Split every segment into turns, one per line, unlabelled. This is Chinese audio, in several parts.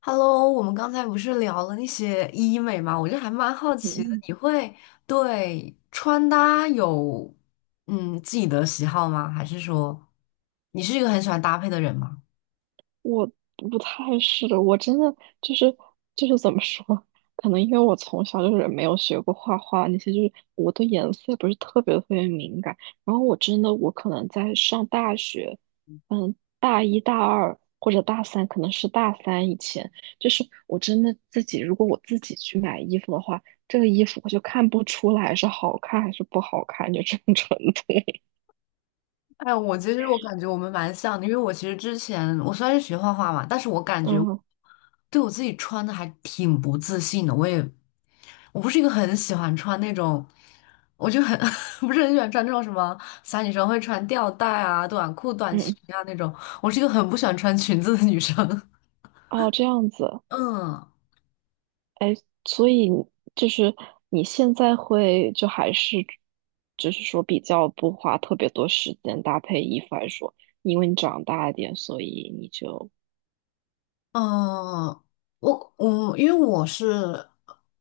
Hello，我们刚才不是聊了那些医美嘛，我就还蛮好奇的，
嗯，
你会对穿搭有自己的喜好吗？还是说你是一个很喜欢搭配的人吗？
我不太是，我真的就是就是怎么说，可能因为我从小就是没有学过画画那些，就是我对颜色不是特别特别敏感。然后我真的，我可能在上大学，嗯，大一大二或者大三，可能是大三以前，就是我真的自己，如果我自己去买衣服的话，这个衣服我就看不出来是好看还是不好看，就这种程度。
哎，我其实感觉我们蛮像的，因为我其实之前我虽然是学画画嘛，但是我感 觉
嗯
对我自己穿的还挺不自信的，我不是一个很喜欢穿那种，我就很 不是很喜欢穿那种什么小女生会穿吊带啊、短裤、短裙
嗯，
啊那种。我是一个很不喜欢穿裙子的女生。
哦，这样子。
嗯。
所以你就是你现在会就还是就是说比较不花特别多时间搭配衣服来说，因为你长大一点，所以你就。
嗯，我我因为我是，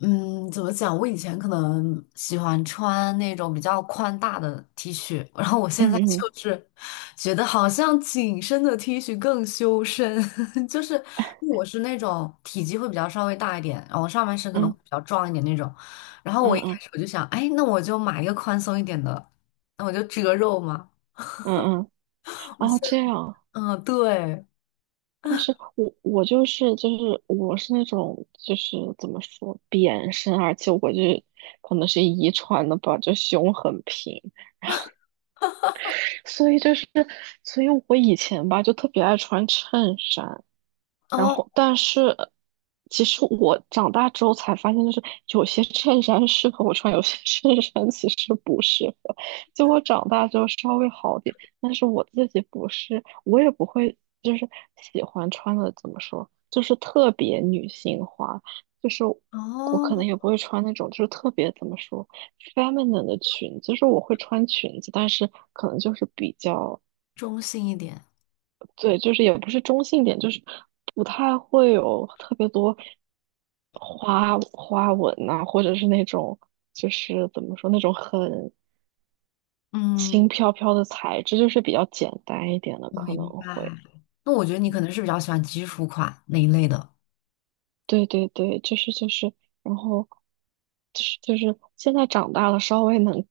嗯，怎么讲？我以前可能喜欢穿那种比较宽大的 T 恤，然后我现
嗯
在
嗯
就是觉得好像紧身的 T 恤更修身，就是我是那种体积会比较稍微大一点，然后上半身可能
嗯
会比较壮一点那种。然后
嗯
我一开
嗯
始我就想，哎，那我就买一个宽松一点的，那我就遮肉嘛。
嗯嗯，
我
哦，
现，
这样。
嗯，对。
但是我就是我是那种就是怎么说扁身，而且我就是可能是遗传的吧，就胸很平，所以就是所以我以前吧就特别爱穿衬衫。然
哦
后，但是其实我长大之后才发现，就是有些衬衫适合我穿，有些 衬衫其实不适合。就我长大之后稍微好点，但是我自己不是，我也不会就是喜欢穿的怎么说，就是特别女性化，就是我
哦，
可能也不会穿那种就是特别怎么说 feminine 的裙子，就是我会穿裙子，但是可能就是比较。
中性一点。
对，就是也不是中性点，就是不太会有特别多花花纹呐、或者是那种就是怎么说那种很轻
嗯，
飘飘的材质，就是比较简单一点的
我
可能
明白。
会。
那我觉得你可能是比较喜欢基础款那一类的。
对对对，就是就是，然后就是现在长大了，稍微能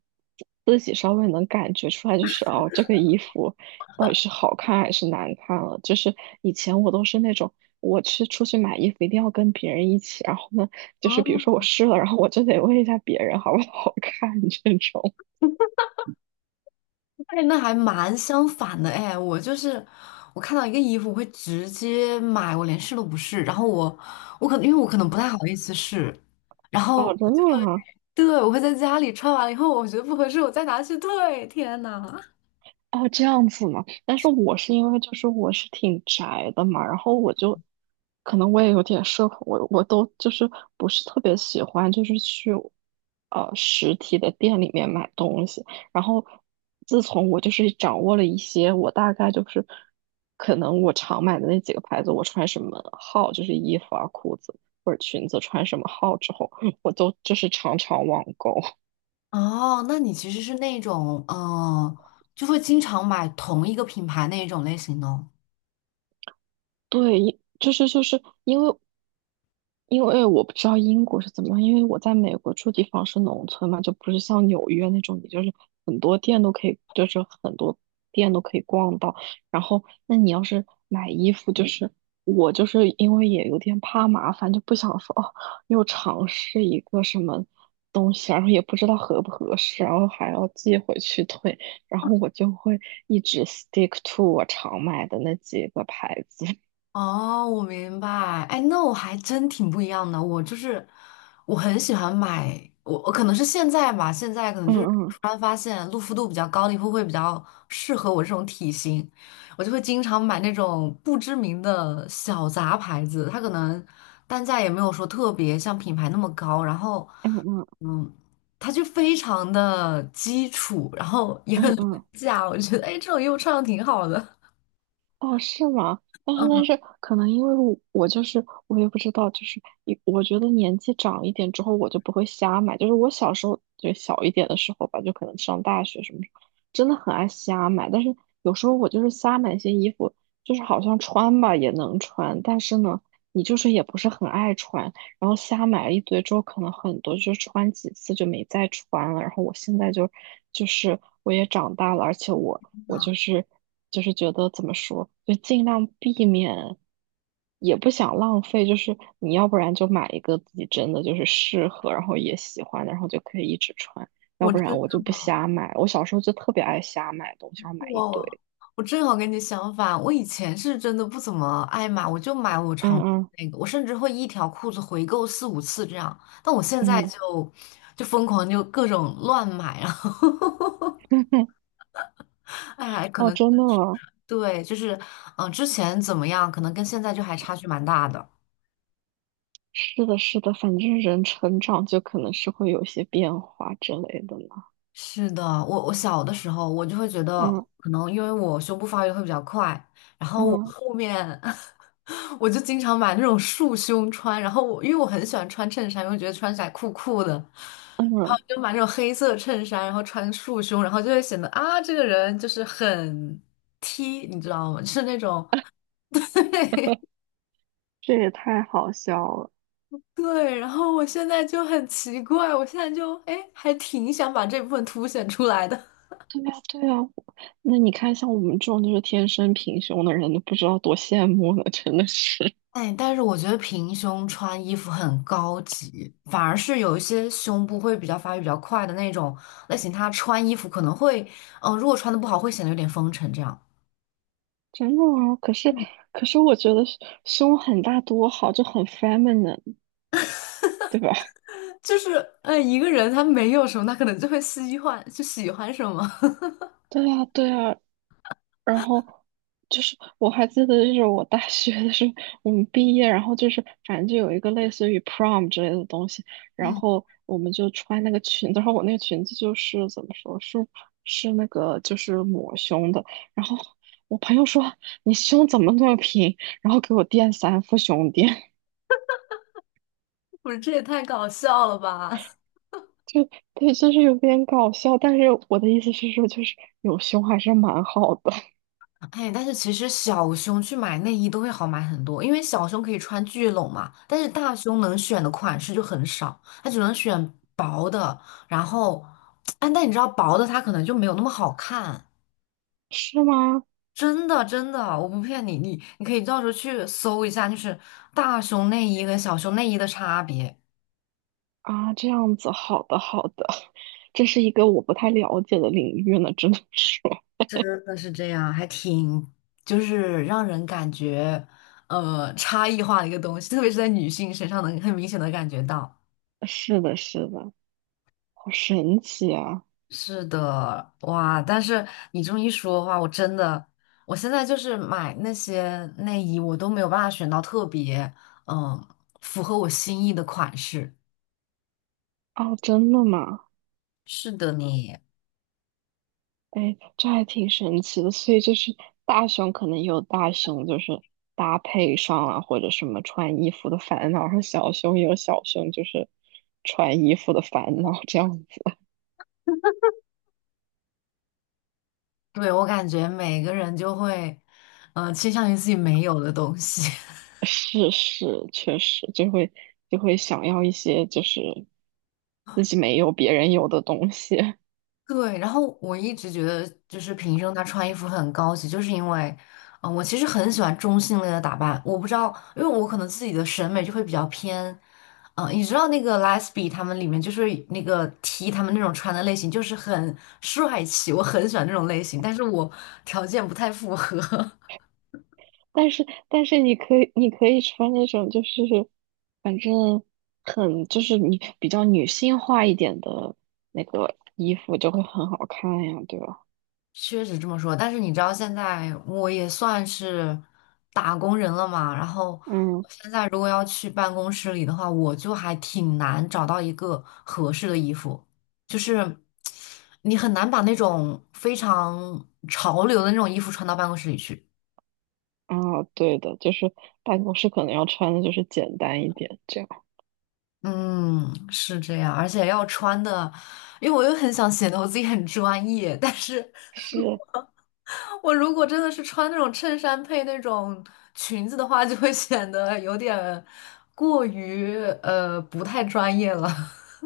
自己稍微能感觉出来，就是哦，这个衣服到底是好看还是难看了。就是以前我都是那种，我去出去买衣服一定要跟别人一起，然后呢，就是比如
哦，
说我试了，然后我就得问一下别人好不好看这种。
哎，那还蛮相反的哎，我就是我看到一个衣服我会直接买，我连试都不试，然后我可能因为我可能不太好意思试，然后
哦，真
我就
的
会
吗？
对我会在家里穿完了以后，我觉得不合适，我再拿去退。天呐
哦，这样子嘛。但是我是因为就是我是挺宅的嘛，然后我就可能我也有点社恐，我都就是不是特别喜欢就是去实体的店里面买东西。然后自从我就是掌握了一些，我大概就是可能我常买的那几个牌子，我穿什么号就是衣服啊、裤子或者裙子穿什么号之后，我都就是常常网购。
哦，那你其实是那种就会经常买同一个品牌那一种类型的哦。
对，因就是就是因为因为我不知道英国是怎么样，因为我在美国住地方是农村嘛，就不是像纽约那种，你就是很多店都可以逛到。然后，那你要是买衣服，就是我就是因为也有点怕麻烦，就不想说哦，又尝试一个什么东西，然后也不知道合不合适，然后还要寄回去退，然后我就会一直 stick to 我常买的那几个牌子。
哦，我明白。哎，那我还真挺不一样的。我就是我很喜欢买，我可能是现在吧，现在可能
嗯
就是
嗯
突然发现露肤度比较高的衣服会比较适合我这种体型，我就会经常买那种不知名的小杂牌子，它可能单价也没有说特别像品牌那么高，然后
嗯嗯
嗯，它就非常的基础，然后也
嗯
很廉
嗯，
价，我觉得哎，这种衣服穿的挺好的。
哦，是吗？但是
嗯，
但是，可能因为我就是我也不知道，就是一我觉得年纪长一点之后，我就不会瞎买。就是我小时候就小一点的时候吧，就可能上大学什么时候，真的很爱瞎买。但是有时候我就是瞎买一些衣服，就是好像穿吧也能穿，但是呢，你就是也不是很爱穿。然后瞎买了一堆之后，可能很多就穿几次就没再穿了。然后我现在就是我也长大了，而且我。
真
我
的
就是觉得怎么说，就尽量避免，也不想浪费。就是你要不然就买一个自己真的就是适合，然后也喜欢的，然后就可以一直穿；要
我
不然
这。
我就不瞎买。我小时候就特别爱瞎买东西，然后买一
我
堆。
我正好跟你相反，我以前是真的不怎么爱买，我就买我
嗯
常穿的
嗯
那个，我甚至会一条裤子回购四五次这样。但我现在
嗯，
就疯狂就各种乱买，然后 哎，可
哦，
能
真的吗？
对，就是之前怎么样，可能跟现在就还差距蛮大的。
是的，是的，反正人成长就可能是会有一些变化之类的嘛。
是的，我小的时候，我就会觉得，
嗯
可能因为我胸部发育得会比较快，然后我
嗯
后面 我就经常买那种束胸穿，然后我因为我很喜欢穿衬衫，因为觉得穿起来酷酷的，然后
嗯，
就买那种黑色衬衫，然后穿束胸，然后就会显得啊，这个人就是很 T，你知道吗？就是那种
这也太好笑了。
对，然后我现在就很奇怪，我现在就哎，还挺想把这部分凸显出来的。
对呀，对呀，那你看，像我们这种就是天生平胸的人，都不知道多羡慕了，真的是，
哎，但是我觉得平胸穿衣服很高级，反而是有一些胸部会比较发育比较快的那种类型，她穿衣服可能会，如果穿的不好，会显得有点风尘这样。
真的啊。可是我觉得胸很大多好，就很 feminine，对吧？
就是，哎，一个人他没有什么，他可能就会喜欢，就喜欢什么。
对呀，对呀。然后就是我还记得，就是我大学的时候，我们毕业，然后就是反正就有一个类似于 prom 之类的东西，然
嗯，
后我们就穿那个裙子，然后我那个裙子就是怎么说，是那个就是抹胸的，然后我朋友说你胸怎么那么平，然后给我垫3副胸垫，
不是，这也太搞笑了吧！
就对，就是有点搞笑，但是我的意思是说，就是有胸还是蛮好的。
哎，但是其实小胸去买内衣都会好买很多，因为小胸可以穿聚拢嘛，但是大胸能选的款式就很少，它只能选薄的。然后，哎，但你知道薄的它可能就没有那么好看，
是吗？
真的真的，我不骗你，你你可以到时候去搜一下，就是大胸内衣跟小胸内衣的差别，
啊，这样子，好的好的。这是一个我不太了解的领域呢，只能说
真的是这样，还挺就是让人感觉差异化的一个东西，特别是在女性身上能很明显的感觉到。
是的，是的，好神奇啊！
是的，哇！但是你这么一说的话，我真的，我现在就是买那些内衣，我都没有办法选到特别嗯符合我心意的款式。
哦，真的吗？
是的你，
哎，这还挺神奇的。所以就是大熊可能有大熊就是搭配上啊，或者什么穿衣服的烦恼，然后小熊也有小熊就是穿衣服的烦恼，这样子。
对，我感觉每个人就会，倾向于自己没有的东西。
是是，确实就会想要一些就是自己没有别人有的东西。
对，然后我一直觉得，就是平生她穿衣服很高级，就是因为，我其实很喜欢中性类的打扮。我不知道，因为我可能自己的审美就会比较偏，你知道那个 Lesbi 他们里面就是那个 T 他们那种穿的类型，就是很帅气，我很喜欢那种类型，但是我条件不太符合。
但是你可以穿那种就是反正很就是你比较女性化一点的那个衣服就会很好看呀，对吧？
确实这么说，但是你知道现在我也算是打工人了嘛，然后
嗯。
我现在如果要去办公室里的话，我就还挺难找到一个合适的衣服，就是你很难把那种非常潮流的那种衣服穿到办公室里去。
啊，对的，就是办公室可能要穿的就是简单一点，这样
嗯，是这样，而且要穿的，因为我又很想显得我自己很专业，但是
是。
我如果真的是穿那种衬衫配那种裙子的话，就会显得有点过于不太专业了。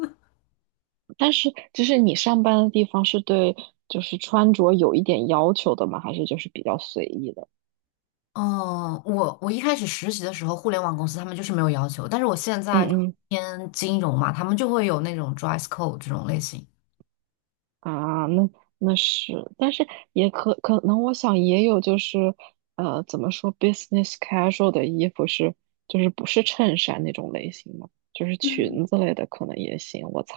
但是就是你上班的地方是对就是穿着有一点要求的吗？还是就是比较随意的？
嗯，我一开始实习的时候，互联网公司他们就是没有要求，但是我现
嗯
在就
嗯。
偏金融嘛，他们就会有那种 dress code 这种类型。
啊，那那是，但是也可能，我想也有就是，怎么说，business casual 的衣服是，就是不是衬衫那种类型的，就是裙子类的可能也行，我猜。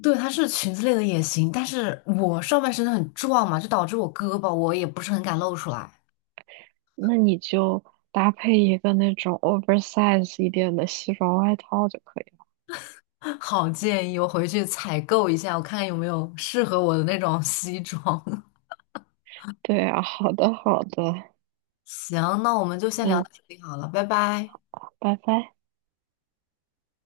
对，它是裙子类的也行，但是我上半身很壮嘛，就导致我胳膊我也不是很敢露出来。
那你就搭配一个那种 oversize 一点的西装外套就可以了。
好建议，我回去采购一下，我看看有没有适合我的那种 西装。
对啊，好的好的，
行，那我们就先聊
嗯，
到这里好了，拜拜。
拜拜。